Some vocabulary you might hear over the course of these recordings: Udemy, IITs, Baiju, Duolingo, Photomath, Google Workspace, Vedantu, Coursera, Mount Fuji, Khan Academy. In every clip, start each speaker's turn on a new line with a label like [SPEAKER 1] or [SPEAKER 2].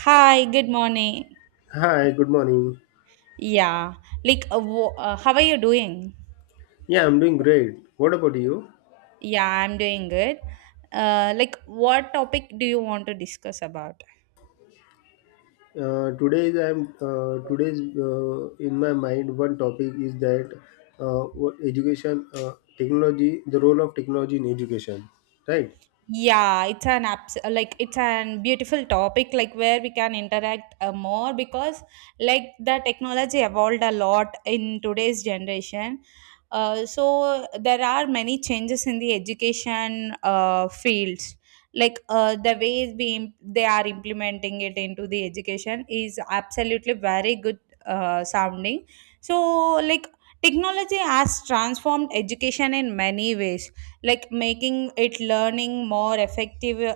[SPEAKER 1] Hi, good morning.
[SPEAKER 2] Hi, good morning.
[SPEAKER 1] Yeah, how are you doing?
[SPEAKER 2] Yeah, I'm doing great. What about you?
[SPEAKER 1] Yeah, I'm doing good. What topic do you want to discuss about?
[SPEAKER 2] Today's in my mind, one topic is that what education technology, the role of technology in education, right?
[SPEAKER 1] Yeah, it's an beautiful topic like where we can interact more because like the technology evolved a lot in today's generation. So there are many changes in the education fields. Like they are implementing it into the education is absolutely very good sounding. So like technology has transformed education in many ways, like making it learning more effective,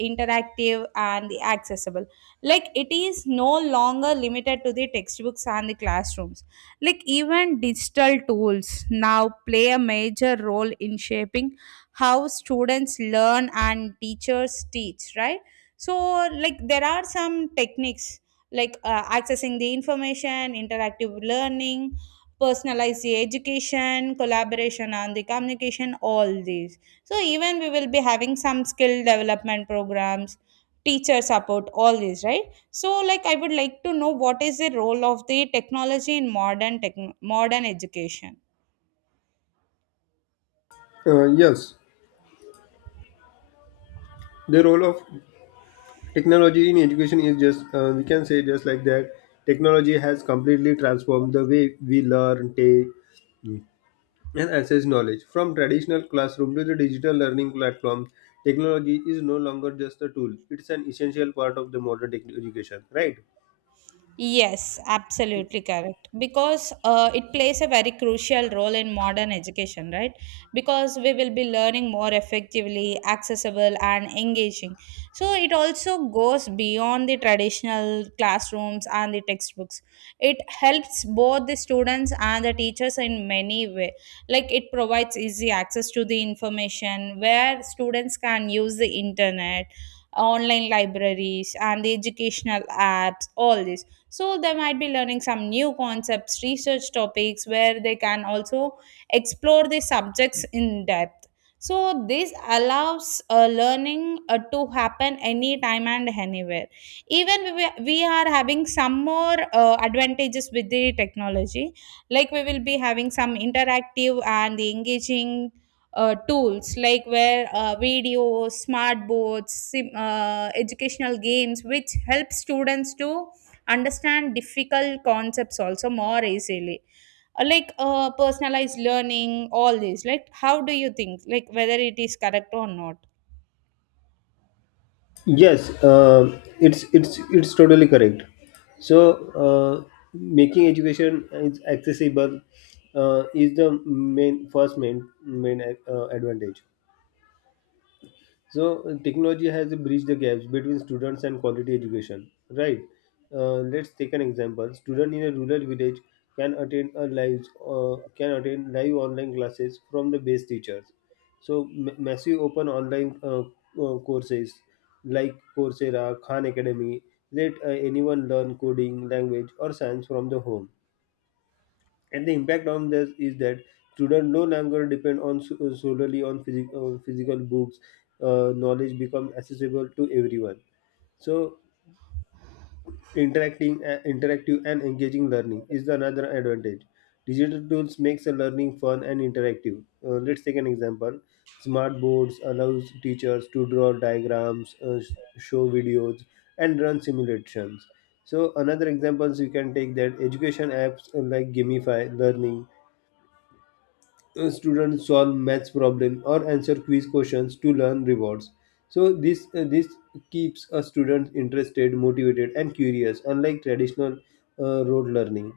[SPEAKER 1] interactive, and the accessible. Like it is no longer limited to the textbooks and the classrooms. Like even digital tools now play a major role in shaping how students learn and teachers teach, right? So like there are some techniques, like accessing the information, interactive learning, personalized education, collaboration, and the communication, all these. So even we will be having some skill development programs, teacher support, all these, right? So like I would like to know, what is the role of the technology in modern tech modern education?
[SPEAKER 2] Yes, the role of technology in education is just we can say just like that. Technology has completely transformed the way we learn, take, and access knowledge. From traditional classroom to the digital learning platforms, technology is no longer just a tool. It's an essential part of the modern education, right?
[SPEAKER 1] Yes, absolutely correct. Because it plays a very crucial role in modern education, right? Because we will be learning more effectively, accessible, and engaging. So it also goes beyond the traditional classrooms and the textbooks. It helps both the students and the teachers in many ways. Like it provides easy access to the information, where students can use the internet, online libraries, and the educational apps, all this, so they might be learning some new concepts, research topics, where they can also explore the subjects in depth. So this allows learning to happen anytime and anywhere. Even we are having some more advantages with the technology. Like we will be having some interactive and engaging tools, like where videos, smart boards, educational games, which help students to understand difficult concepts also more easily. Personalized learning, all these, like how do you think, like whether it is correct or not?
[SPEAKER 2] Yes, it's totally correct. So, uh, making education is accessible, is the main first main main advantage. So, technology has bridged the gaps between students and quality education, right? Let's take an example. Student in a rural village can attend a live can attend live online classes from the best teachers. So massive open online, courses like Coursera, Khan Academy let anyone learn coding, language, or science from the home, and the impact on this is that students no longer depend solely on, on physical books. Knowledge becomes accessible to everyone. So interacting interactive and engaging learning is another advantage. Digital tools makes the learning fun and interactive. Let's take an example. Smart boards allows teachers to draw diagrams, show videos, and run simulations. So another examples you can take that education apps, like gamify learning. Students solve maths problem or answer quiz questions to learn rewards. So this keeps a student interested, motivated, and curious, unlike traditional, road learning.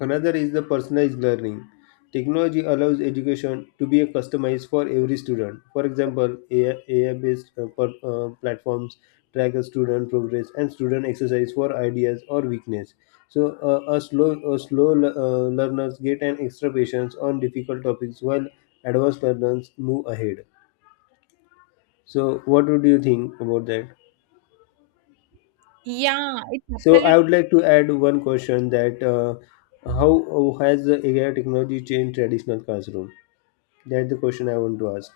[SPEAKER 2] Another is the personalized learning. Technology allows education to be customized for every student. For example, AI based platforms track a student progress and student exercise for ideas or weakness. So, a slow learners get an extra patience on difficult topics while advanced learners move ahead. So, what would you think about that?
[SPEAKER 1] Yeah, it's
[SPEAKER 2] So, I
[SPEAKER 1] absolutely.
[SPEAKER 2] would like to add one question, that how has the AI technology changed traditional classroom? That's the question I want to ask.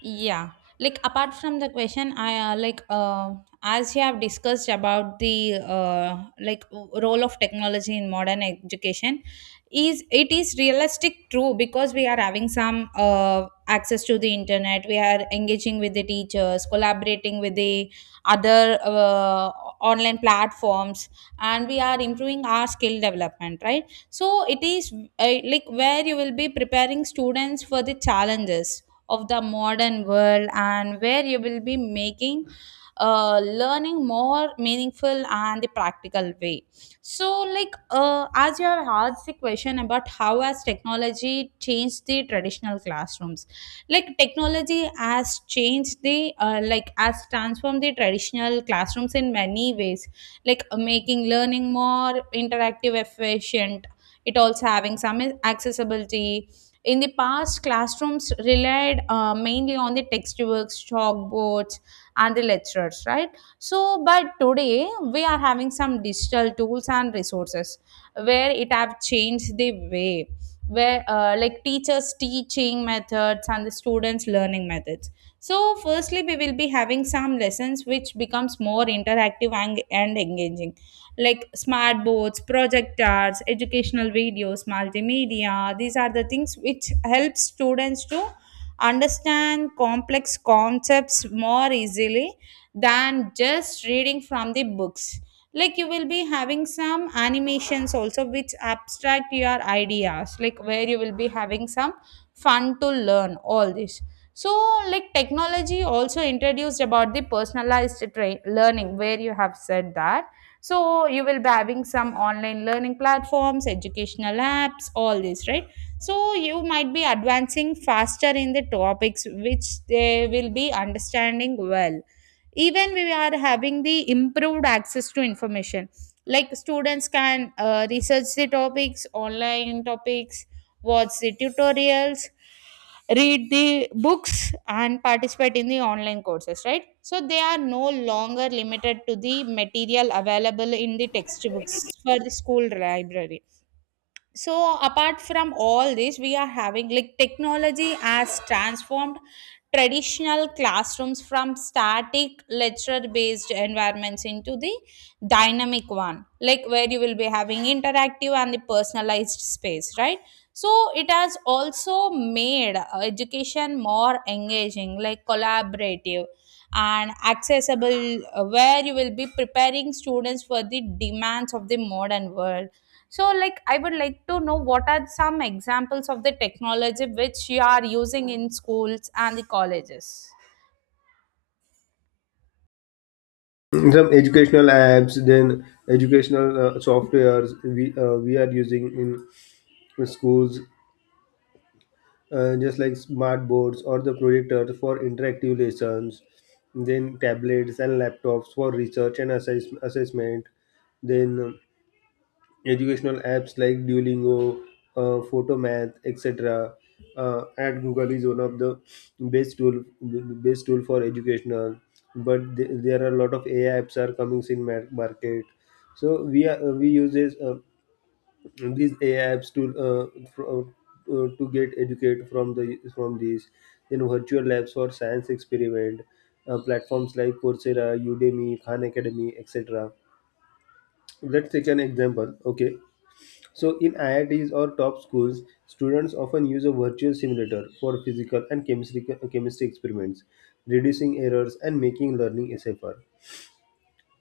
[SPEAKER 1] Yeah, like apart from the question, I like as you have discussed about the like role of technology in modern education, is it is realistic true? Because we are having some access to the internet, we are engaging with the teachers, collaborating with the other online platforms, and we are improving our skill development, right? So it is like where you will be preparing students for the challenges of the modern world, and where you will be making learning more meaningful and the practical way. So like, as you have asked the question about how has technology changed the traditional classrooms, like technology has changed the has transformed the traditional classrooms in many ways, like making learning more interactive, efficient. It also having some accessibility. In the past, classrooms relied mainly on the textbooks, chalkboards, and the lectures, right? So, but today we are having some digital tools and resources where it have changed the way, where like teachers teaching methods and the students learning methods. So firstly we will be having some lessons which becomes more interactive and engaging, like smart boards, projectors, educational videos, multimedia. These are the things which help students to understand complex concepts more easily than just reading from the books. Like you will be having some animations also which abstract your ideas, like where you will be having some fun to learn, all this. So like, technology also introduced about the personalized learning where you have said that. So you will be having some online learning platforms, educational apps, all this, right? So you might be advancing faster in the topics which they will be understanding well. Even we are having the improved access to information. Like students can research the topics online, topics, watch the tutorials, read the books, and participate in the online courses, right? So they are no longer limited to the material available in the textbooks for the school library. So apart from all this, we are having, like, technology has transformed traditional classrooms from static lecture based environments into the dynamic one, like where you will be having interactive and the personalized space, right? So it has also made education more engaging, like collaborative and accessible, where you will be preparing students for the demands of the modern world. So like, I would like to know, what are some examples of the technology which you are using in schools and the colleges?
[SPEAKER 2] Some educational apps, then educational softwares we are using in schools, just like smart boards or the projectors for interactive lessons, then tablets and laptops for research and assessment, then educational apps like Duolingo, Photomath, etc. At Google is one of the best tool for educational. But there are a lot of AI apps are coming in market. So we use these AI apps to fro- to get educate from the from these. Then virtual labs for science experiment, platforms like Coursera, Udemy, Khan Academy, etc. Let's take an example. Okay, so, in IITs or top schools, students often use a virtual simulator for physical and chemistry experiments, reducing errors and making learning safer.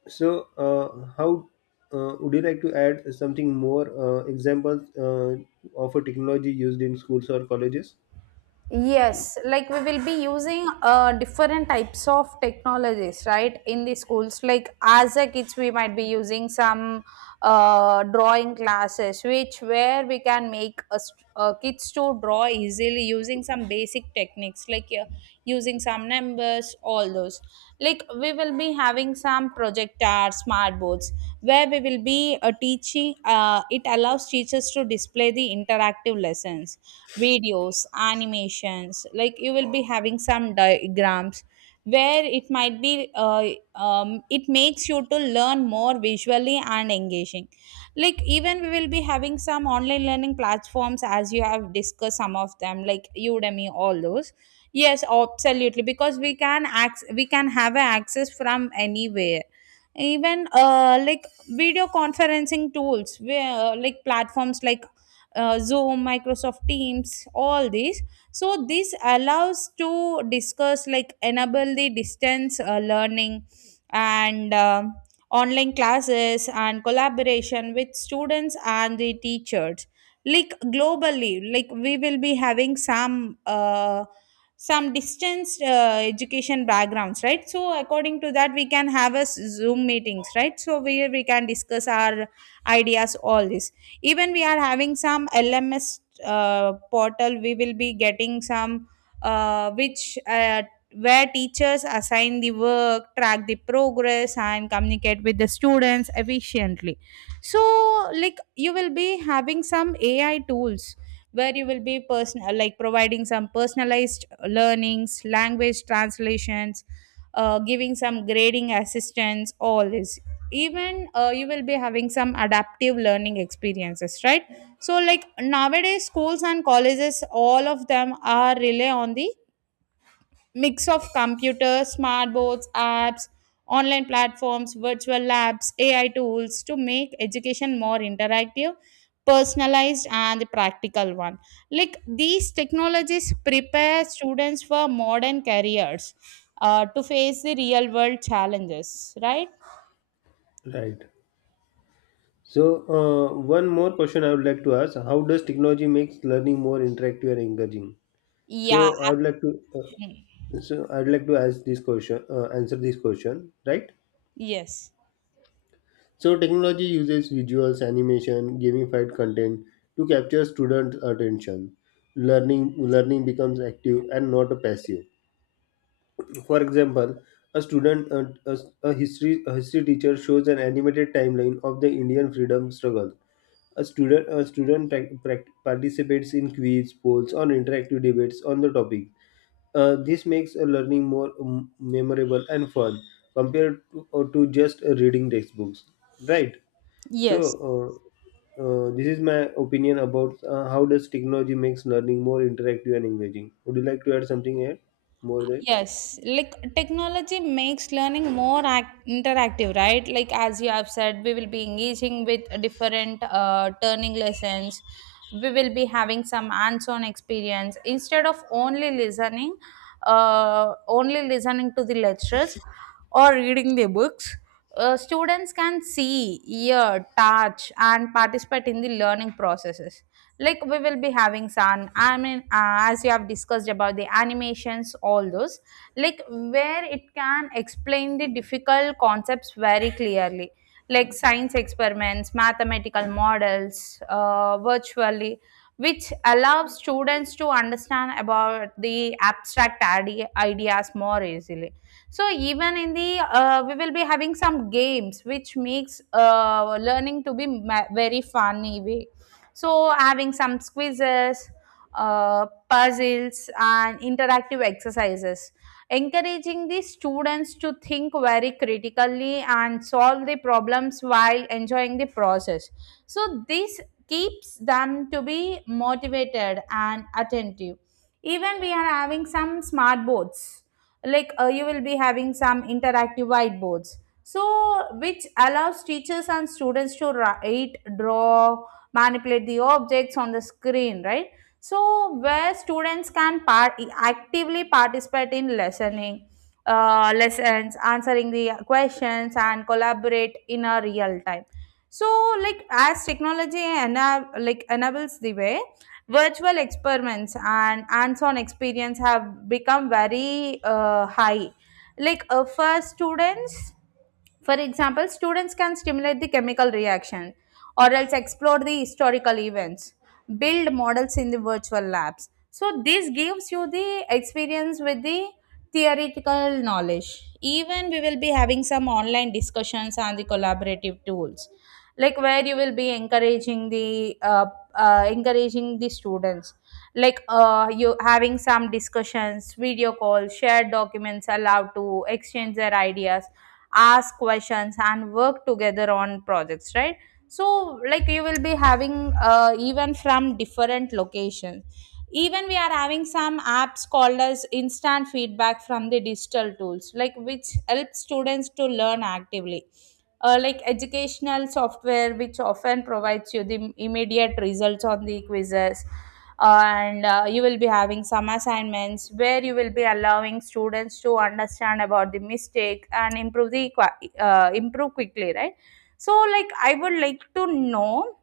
[SPEAKER 2] So, how would you like to add something more, examples, of a technology used in schools or colleges?
[SPEAKER 1] Yes, like we will be using different types of technologies, right, in the schools. Like as a kids, we might be using some drawing classes, which where we can make a kids to draw easily using some basic techniques, like using some numbers, all those. Like we will be having some projector, smart boards, where we will be teaching. It allows teachers to display the interactive lessons, videos, animations. Like you will be having some diagrams where it might be it makes you to learn more visually and engaging. Like even we will be having some online learning platforms, as you have discussed some of them like Udemy, all those. Yes, absolutely, because we can we can have a access from anywhere. Even like video conferencing tools, where like platforms like Zoom, Microsoft Teams, all these. So this allows to discuss, like enable the distance learning and online classes and collaboration with students and the teachers, like globally. Like we will be having some distance education backgrounds, right? So according to that we can have a Zoom meetings, right? So where we can discuss our ideas, all this. Even we are having some LMS portal, we will be getting some which where teachers assign the work, track the progress, and communicate with the students efficiently. So like you will be having some AI tools where you will be personal like providing some personalized learnings, language translations, giving some grading assistance, all this. Even you will be having some adaptive learning experiences, right? So like, nowadays schools and colleges all of them are rely on the mix of computers, smart boards, apps, online platforms, virtual labs, AI tools to make education more interactive, personalized, and the practical one. Like these technologies prepare students for modern careers, to face the real world challenges, right?
[SPEAKER 2] Right. So, one more question I would like to ask: how does technology makes learning more interactive and engaging?
[SPEAKER 1] yeah ab-
[SPEAKER 2] So I would like to answer this question, right?
[SPEAKER 1] yes.
[SPEAKER 2] So technology uses visuals, animation, gamified content to capture students' attention. Learning becomes active and not a passive. For example, a student a, a history teacher shows an animated timeline of the Indian freedom struggle. A student participates in quiz, polls, or interactive debates on the topic. This makes a learning more, memorable and fun compared to, or to just, reading textbooks. Right? So,
[SPEAKER 1] Yes,
[SPEAKER 2] this is my opinion about how does technology makes learning more interactive and engaging. Would you like to add something here? More that?
[SPEAKER 1] yes. Like technology makes learning more interactive, right? Like as you have said, we will be engaging with different turning lessons. We will be having some hands-on experience instead of only listening to the lectures or reading the books. Students can see, hear, touch, and participate in the learning processes. Like we will be having some, as you have discussed about the animations, all those, like where it can explain the difficult concepts very clearly, like science experiments, mathematical models, virtually, which allows students to understand about the abstract ideas more easily. So even in the we will be having some games which makes learning to be very funny way. So, having some quizzes, puzzles, and interactive exercises, encouraging the students to think very critically and solve the problems while enjoying the process. So, this keeps them to be motivated and attentive. Even we are having some smart boards, like you will be having some interactive whiteboards, so which allows teachers and students to write, draw, manipulate the objects on the screen, right? So, where students can actively participate in lessons, answering the questions, and collaborate in a real time. So, as technology enables the way, virtual experiments and hands-on experience have become very high for students. For example, students can stimulate the chemical reaction or else explore the historical events, build models in the virtual labs. So this gives you the experience with the theoretical knowledge. Even we will be having some online discussions on the collaborative tools, like where you will be encouraging the students, you having some discussions, video calls, shared documents allowed to exchange their ideas, ask questions, and work together on projects, right? So like you will be having, even from different locations. Even we are having some apps called as instant feedback from the digital tools, like which help students to learn actively. Like educational software, which often provides you the immediate results on the quizzes, and you will be having some assignments where you will be allowing students to understand about the mistake and improve improve quickly, right? So like I would like to know,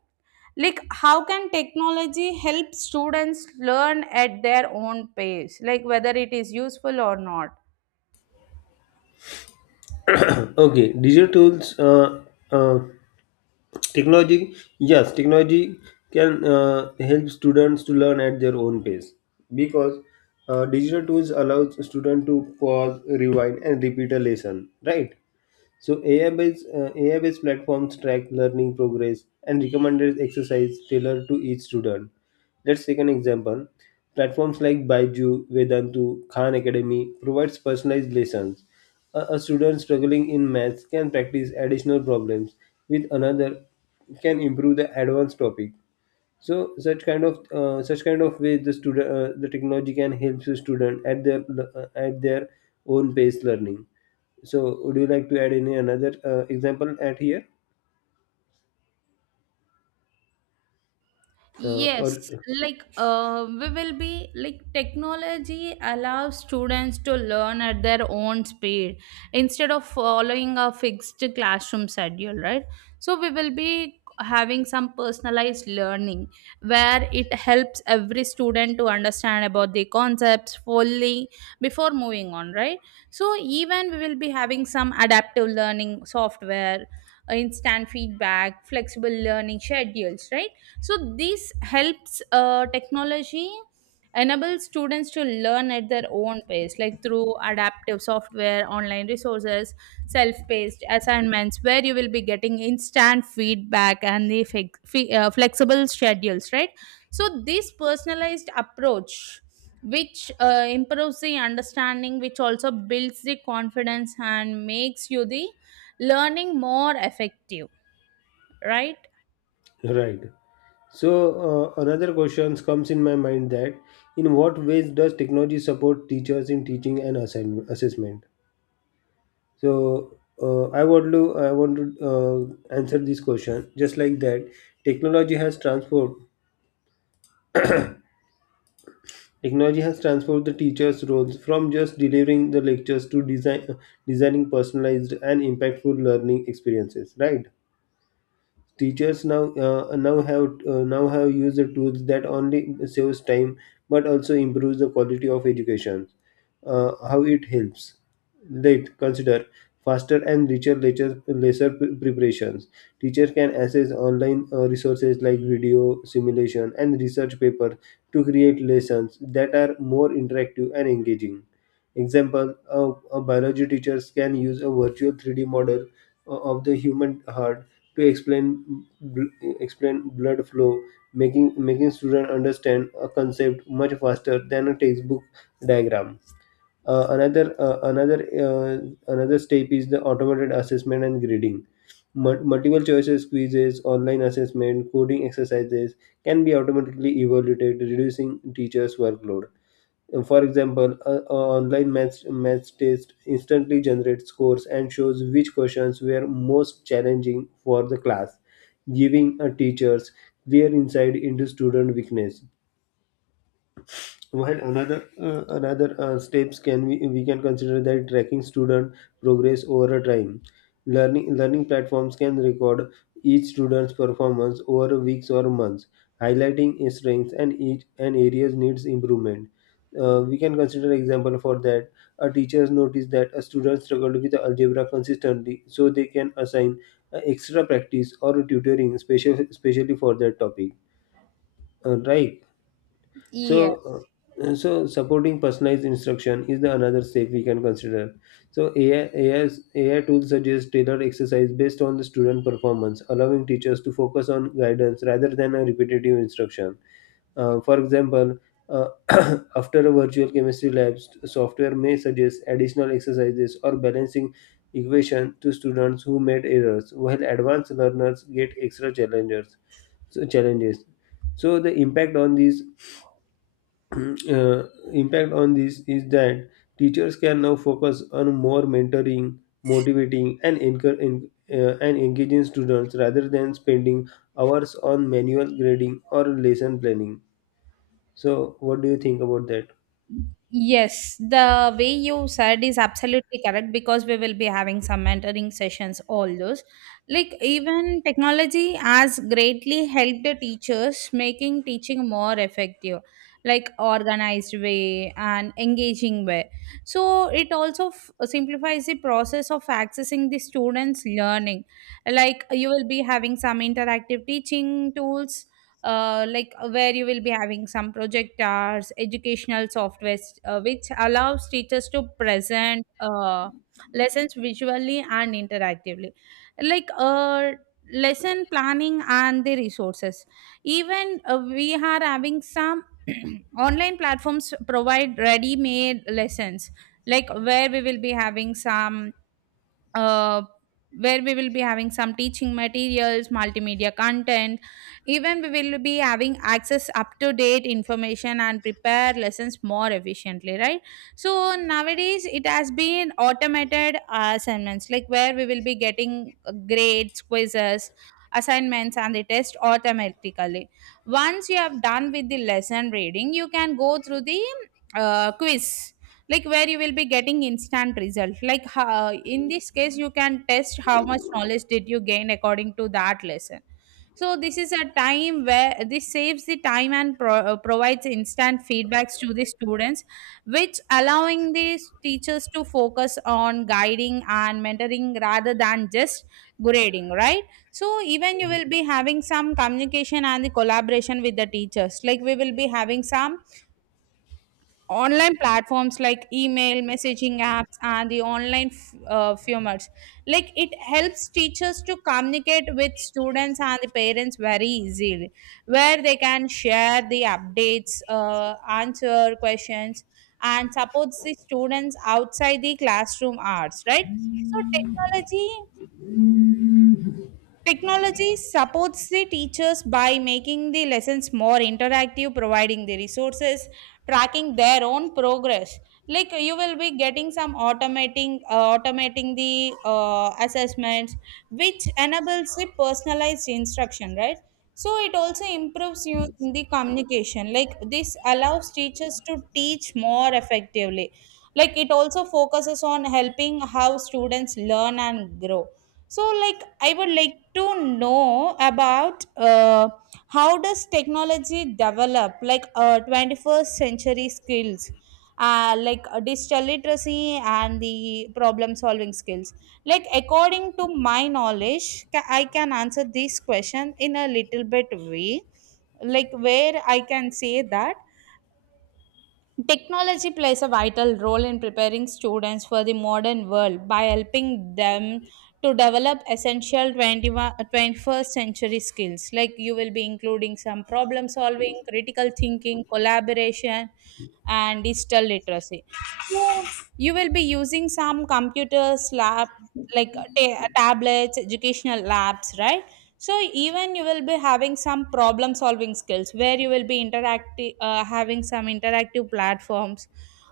[SPEAKER 1] like how can technology help students learn at their own pace, like whether it is useful or not.
[SPEAKER 2] Okay, digital tools, uh, technology. Yes, technology can help students to learn at their own pace, because digital tools allows student to pause, rewind, and repeat a lesson. Right. So AI-based platforms track learning progress and recommended exercise tailored to each student. Let's take an example. Platforms like Baiju, Vedantu, Khan Academy provides personalized lessons. A student struggling in maths can practice additional problems with another can improve the advanced topic. So such kind of way, the technology can help the student at their own pace learning. So would you like to add any another example at here, or
[SPEAKER 1] Yes, like we will be like technology allows students to learn at their own speed instead of following a fixed classroom schedule, right? So we will be having some personalized learning where it helps every student to understand about the concepts fully before moving on, right? So even we will be having some adaptive learning software, instant feedback, flexible learning schedules, right? So this helps, technology enable students to learn at their own pace, like through adaptive software, online resources, self-paced assignments where you will be getting instant feedback and flexible schedules, right? So this personalized approach, which improves the understanding, which also builds the confidence and makes you the learning more effective, right?
[SPEAKER 2] right? So, another question comes in my mind: that in what ways does technology support teachers in teaching and assessment? So, I want to answer this question just like that. Technology has transformed Technology has transformed the teachers' roles from just delivering the lectures to designing personalized and impactful learning experiences, right? Teachers now have used the tools that only saves time but also improves the quality of education. How it helps. Let consider faster and richer lecture lesser preparations. Teachers can access online, resources like video simulation and research paper to create lessons that are more interactive and engaging. Example: a biology teachers can use a virtual 3D model, of the human heart to explain, explain blood flow, making students understand a concept much faster than a textbook diagram. Uh, another uh, another Another step is the automated assessment and grading. Multiple choices quizzes, online assessment, coding exercises can be automatically evaluated, reducing teachers' workload. For example, online maths test instantly generates scores and shows which questions were most challenging for the class, giving a teachers clear insight into student weakness. While another another steps can we can consider that tracking student progress over a time. Learning platforms can record each student's performance over weeks or months, highlighting his strengths and each and areas needs improvement. We can consider example for that. A teacher noticed that a student struggled with algebra consistently, so they can assign, extra practice or tutoring especially for that topic. Right. So,
[SPEAKER 1] Yes.
[SPEAKER 2] so supporting personalized instruction is the another step we can consider. So AI's, ai tools suggest tailored exercise based on the student performance, allowing teachers to focus on guidance rather than a repetitive instruction, for example, uh, after a virtual chemistry lab, software may suggest additional exercises or balancing equation to students who made errors, while advanced learners get extra challenges. so challenges so the uh, impact on this is that teachers can now focus on more mentoring, motivating, and engaging students rather than spending hours on manual grading or lesson planning. So, what do you think about that?
[SPEAKER 1] Yes, the way you said is absolutely correct because we will be having some mentoring sessions, all those. Like, even technology has greatly helped the teachers, making teaching more effective, like organized way and engaging way. So, it also simplifies the process of accessing the students' learning. Like, you will be having some interactive teaching tools, where you will be having some project hours, educational software, which allows teachers to present lessons visually and interactively. Like uh, Lesson planning and the resources. Even we are having some online platforms provide ready-made lessons, like where we will be having some, uh, teaching materials, multimedia content. Even we will be having access up to date information and prepare lessons more efficiently, right? So nowadays it has been automated assignments, like where we will be getting grades, quizzes, assignments, and the test automatically. Once you have done with the lesson reading, you can go through the quiz, like where you will be getting instant result. Like how, in this case you can test how much knowledge did you gain according to that lesson. So this is a time where this saves the time and provides instant feedbacks to the students, which allowing these teachers to focus on guiding and mentoring rather than just grading, right? So even you will be having some communication and the collaboration with the teachers. Like we will be having some online platforms like email, messaging apps, and the formats, like it helps teachers to communicate with students and the parents very easily, where they can share the updates, answer questions, and supports the students outside the classroom hours, right? so technology Technology supports the teachers by making the lessons more interactive, providing the resources, tracking their own progress. Like you will be getting some automating the assessments, which enables the personalized instruction, right? So it also improves you in the communication. Like this allows teachers to teach more effectively. Like it also focuses on helping how students learn and grow. So like I would like to know about, how does technology develop, 21st century skills, digital literacy and the problem solving skills. Like according to my knowledge, I can answer this question in a little bit way, like where I can say that technology plays a vital role in preparing students for the modern world by helping them to develop essential 21 uh, 21st century skills. Like you will be including some problem solving, critical thinking, collaboration, and digital literacy. So you will be using some computers, lab, tablets, educational labs, right? So even you will be having some problem solving skills where you will be interacting having some interactive platforms,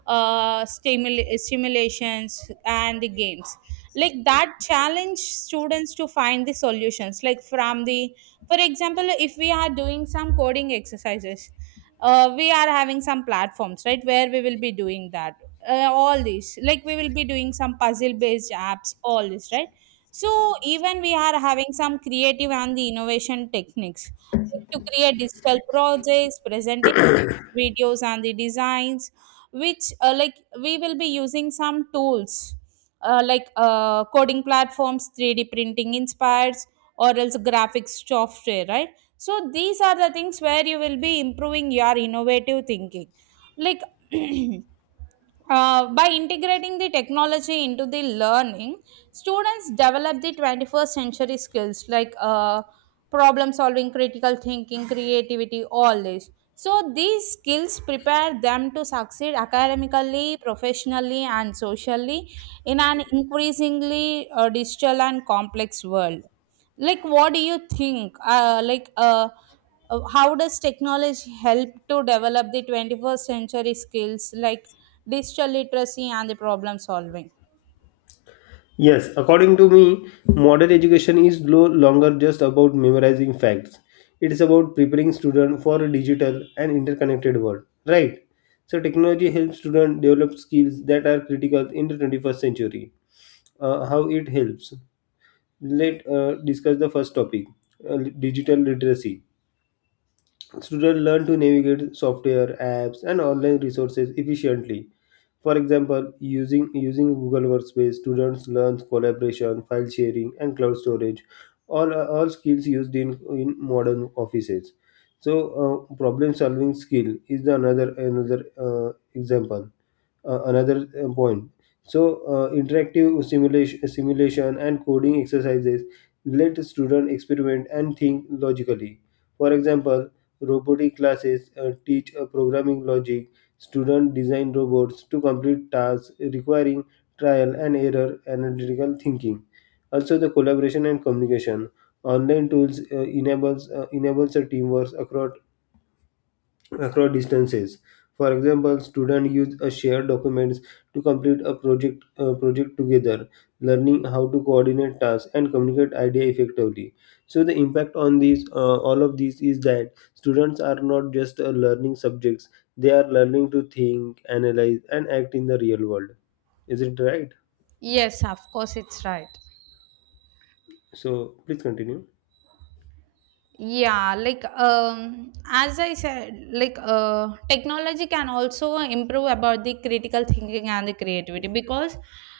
[SPEAKER 1] stimulations, and the games like that challenge students to find the solutions, like from the, for example, if we are doing some coding exercises, we are having some platforms, right, where we will be doing that. All these, like we will be doing some puzzle based apps, all this, right? So even we are having some creative and the innovation techniques, like to create digital projects, presenting videos and the designs, which like, we will be using some tools, coding platforms, 3D printing inspires, or else graphics software, right? So these are the things where you will be improving your innovative thinking, like. By integrating the technology into the learning, students develop the 21st century skills like, problem solving, critical thinking, creativity, all this. So, these skills prepare them to succeed academically, professionally, and socially in an increasingly digital and complex world. Like what do you think, how does technology help to develop the 21st century skills like digital literacy and the problem solving?
[SPEAKER 2] Yes, according to me, modern education is no longer just about memorizing facts. It is about preparing students for a digital and interconnected world, right? So technology helps students develop skills that are critical in the 21st century. How it helps. Let discuss the first topic, uh, digital literacy. Students learn to navigate software, apps, and online resources efficiently. For example, using Google Workspace, students learn collaboration, file sharing, and cloud storage, all skills used in modern offices. So, problem solving skill is the another example, another, point. So, interactive simulation and coding exercises let students experiment and think logically. For example, robotic classes teach programming logic. Students design robots to complete tasks requiring trial and error analytical thinking. Also, the collaboration and communication. Online tools enables a teamwork across distances. For example, students use a shared documents to complete a project project together, learning how to coordinate tasks and communicate idea effectively. So the impact on these all of these is that students are not just learning subjects; they are learning to think, analyze, and act in the real world. Is it right?
[SPEAKER 1] Yes, of course, it's right.
[SPEAKER 2] So please continue.
[SPEAKER 1] Yeah, like as I said, technology can also improve about the critical thinking and the creativity because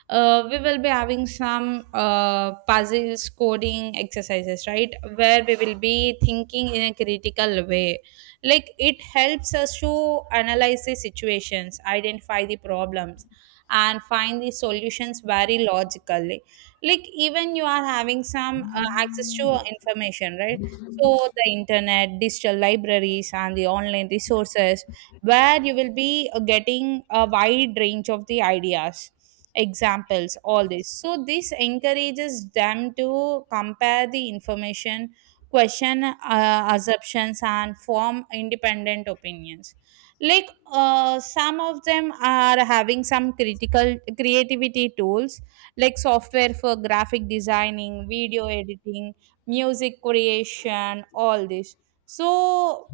[SPEAKER 1] we will be having some puzzles, coding exercises, right? Where we will be thinking in a critical way. Like it helps us to analyze the situations, identify the problems, and find the solutions very logically. Like even you are having some access to information, right? So, the internet, digital libraries, and the online resources, where you will be getting a wide range of the ideas, examples, all this. So, this encourages them to compare the information, question assumptions, and form independent opinions. Some of them are having some critical creativity tools, like software for graphic designing, video editing, music creation, all this. So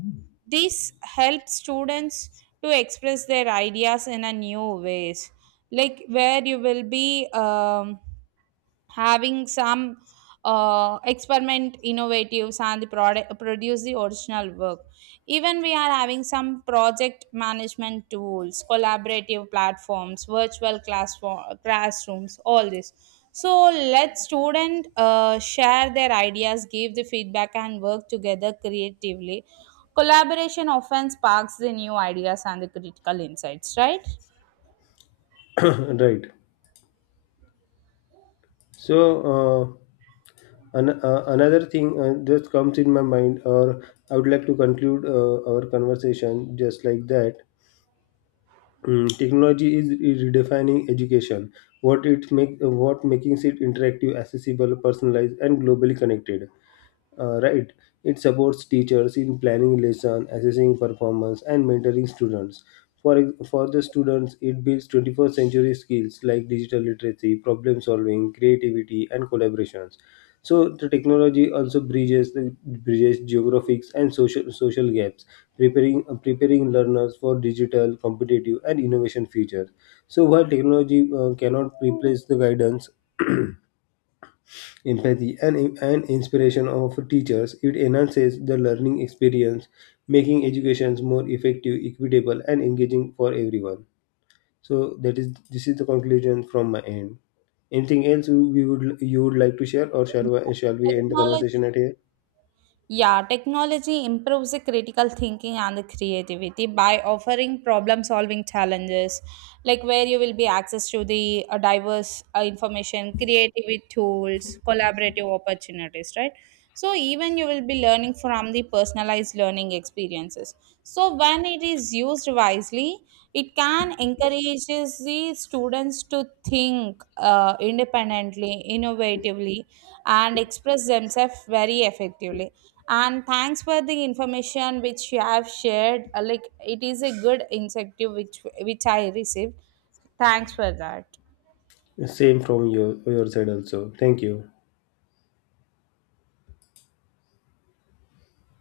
[SPEAKER 1] this helps students to express their ideas in a new ways, like where you will be having some experiment innovatives and the product produce the original work. Even we are having some project management tools, collaborative platforms, virtual classrooms, all this. So let student share their ideas, give the feedback, and work together creatively. Collaboration often sparks the new ideas and the critical insights, right?
[SPEAKER 2] Right. So. Uh, another thing just comes in my mind, or I would like to conclude our conversation just like that. Technology is redefining education. What making it interactive, accessible, personalized, and globally connected. Right. It supports teachers in planning lesson, assessing performance, and mentoring students. For the students, it builds 21st century skills like digital literacy, problem solving, creativity, and collaborations. So the technology also bridges the bridges geographics and social gaps, preparing learners for digital, competitive, and innovation future. So while technology cannot replace the guidance, empathy, and inspiration of teachers. It enhances the learning experience, making educations more effective, equitable, and engaging for everyone. So that is this is the conclusion from my end. Anything else you- we would you would like to share, or shall we end the conversation
[SPEAKER 1] technology
[SPEAKER 2] at here?
[SPEAKER 1] Yeah, technology improves the critical thinking and the creativity by offering problem solving challenges, like where you will be access to the diverse information, creative tools, collaborative opportunities, right? So even you will be learning from the personalized learning experiences. So when it is used wisely, it can encourages the students to think independently, innovatively, and express themselves very effectively. And thanks for the information which you have shared. Like it is a good incentive which I received. Thanks for that.
[SPEAKER 2] Same from your side also. Thank you.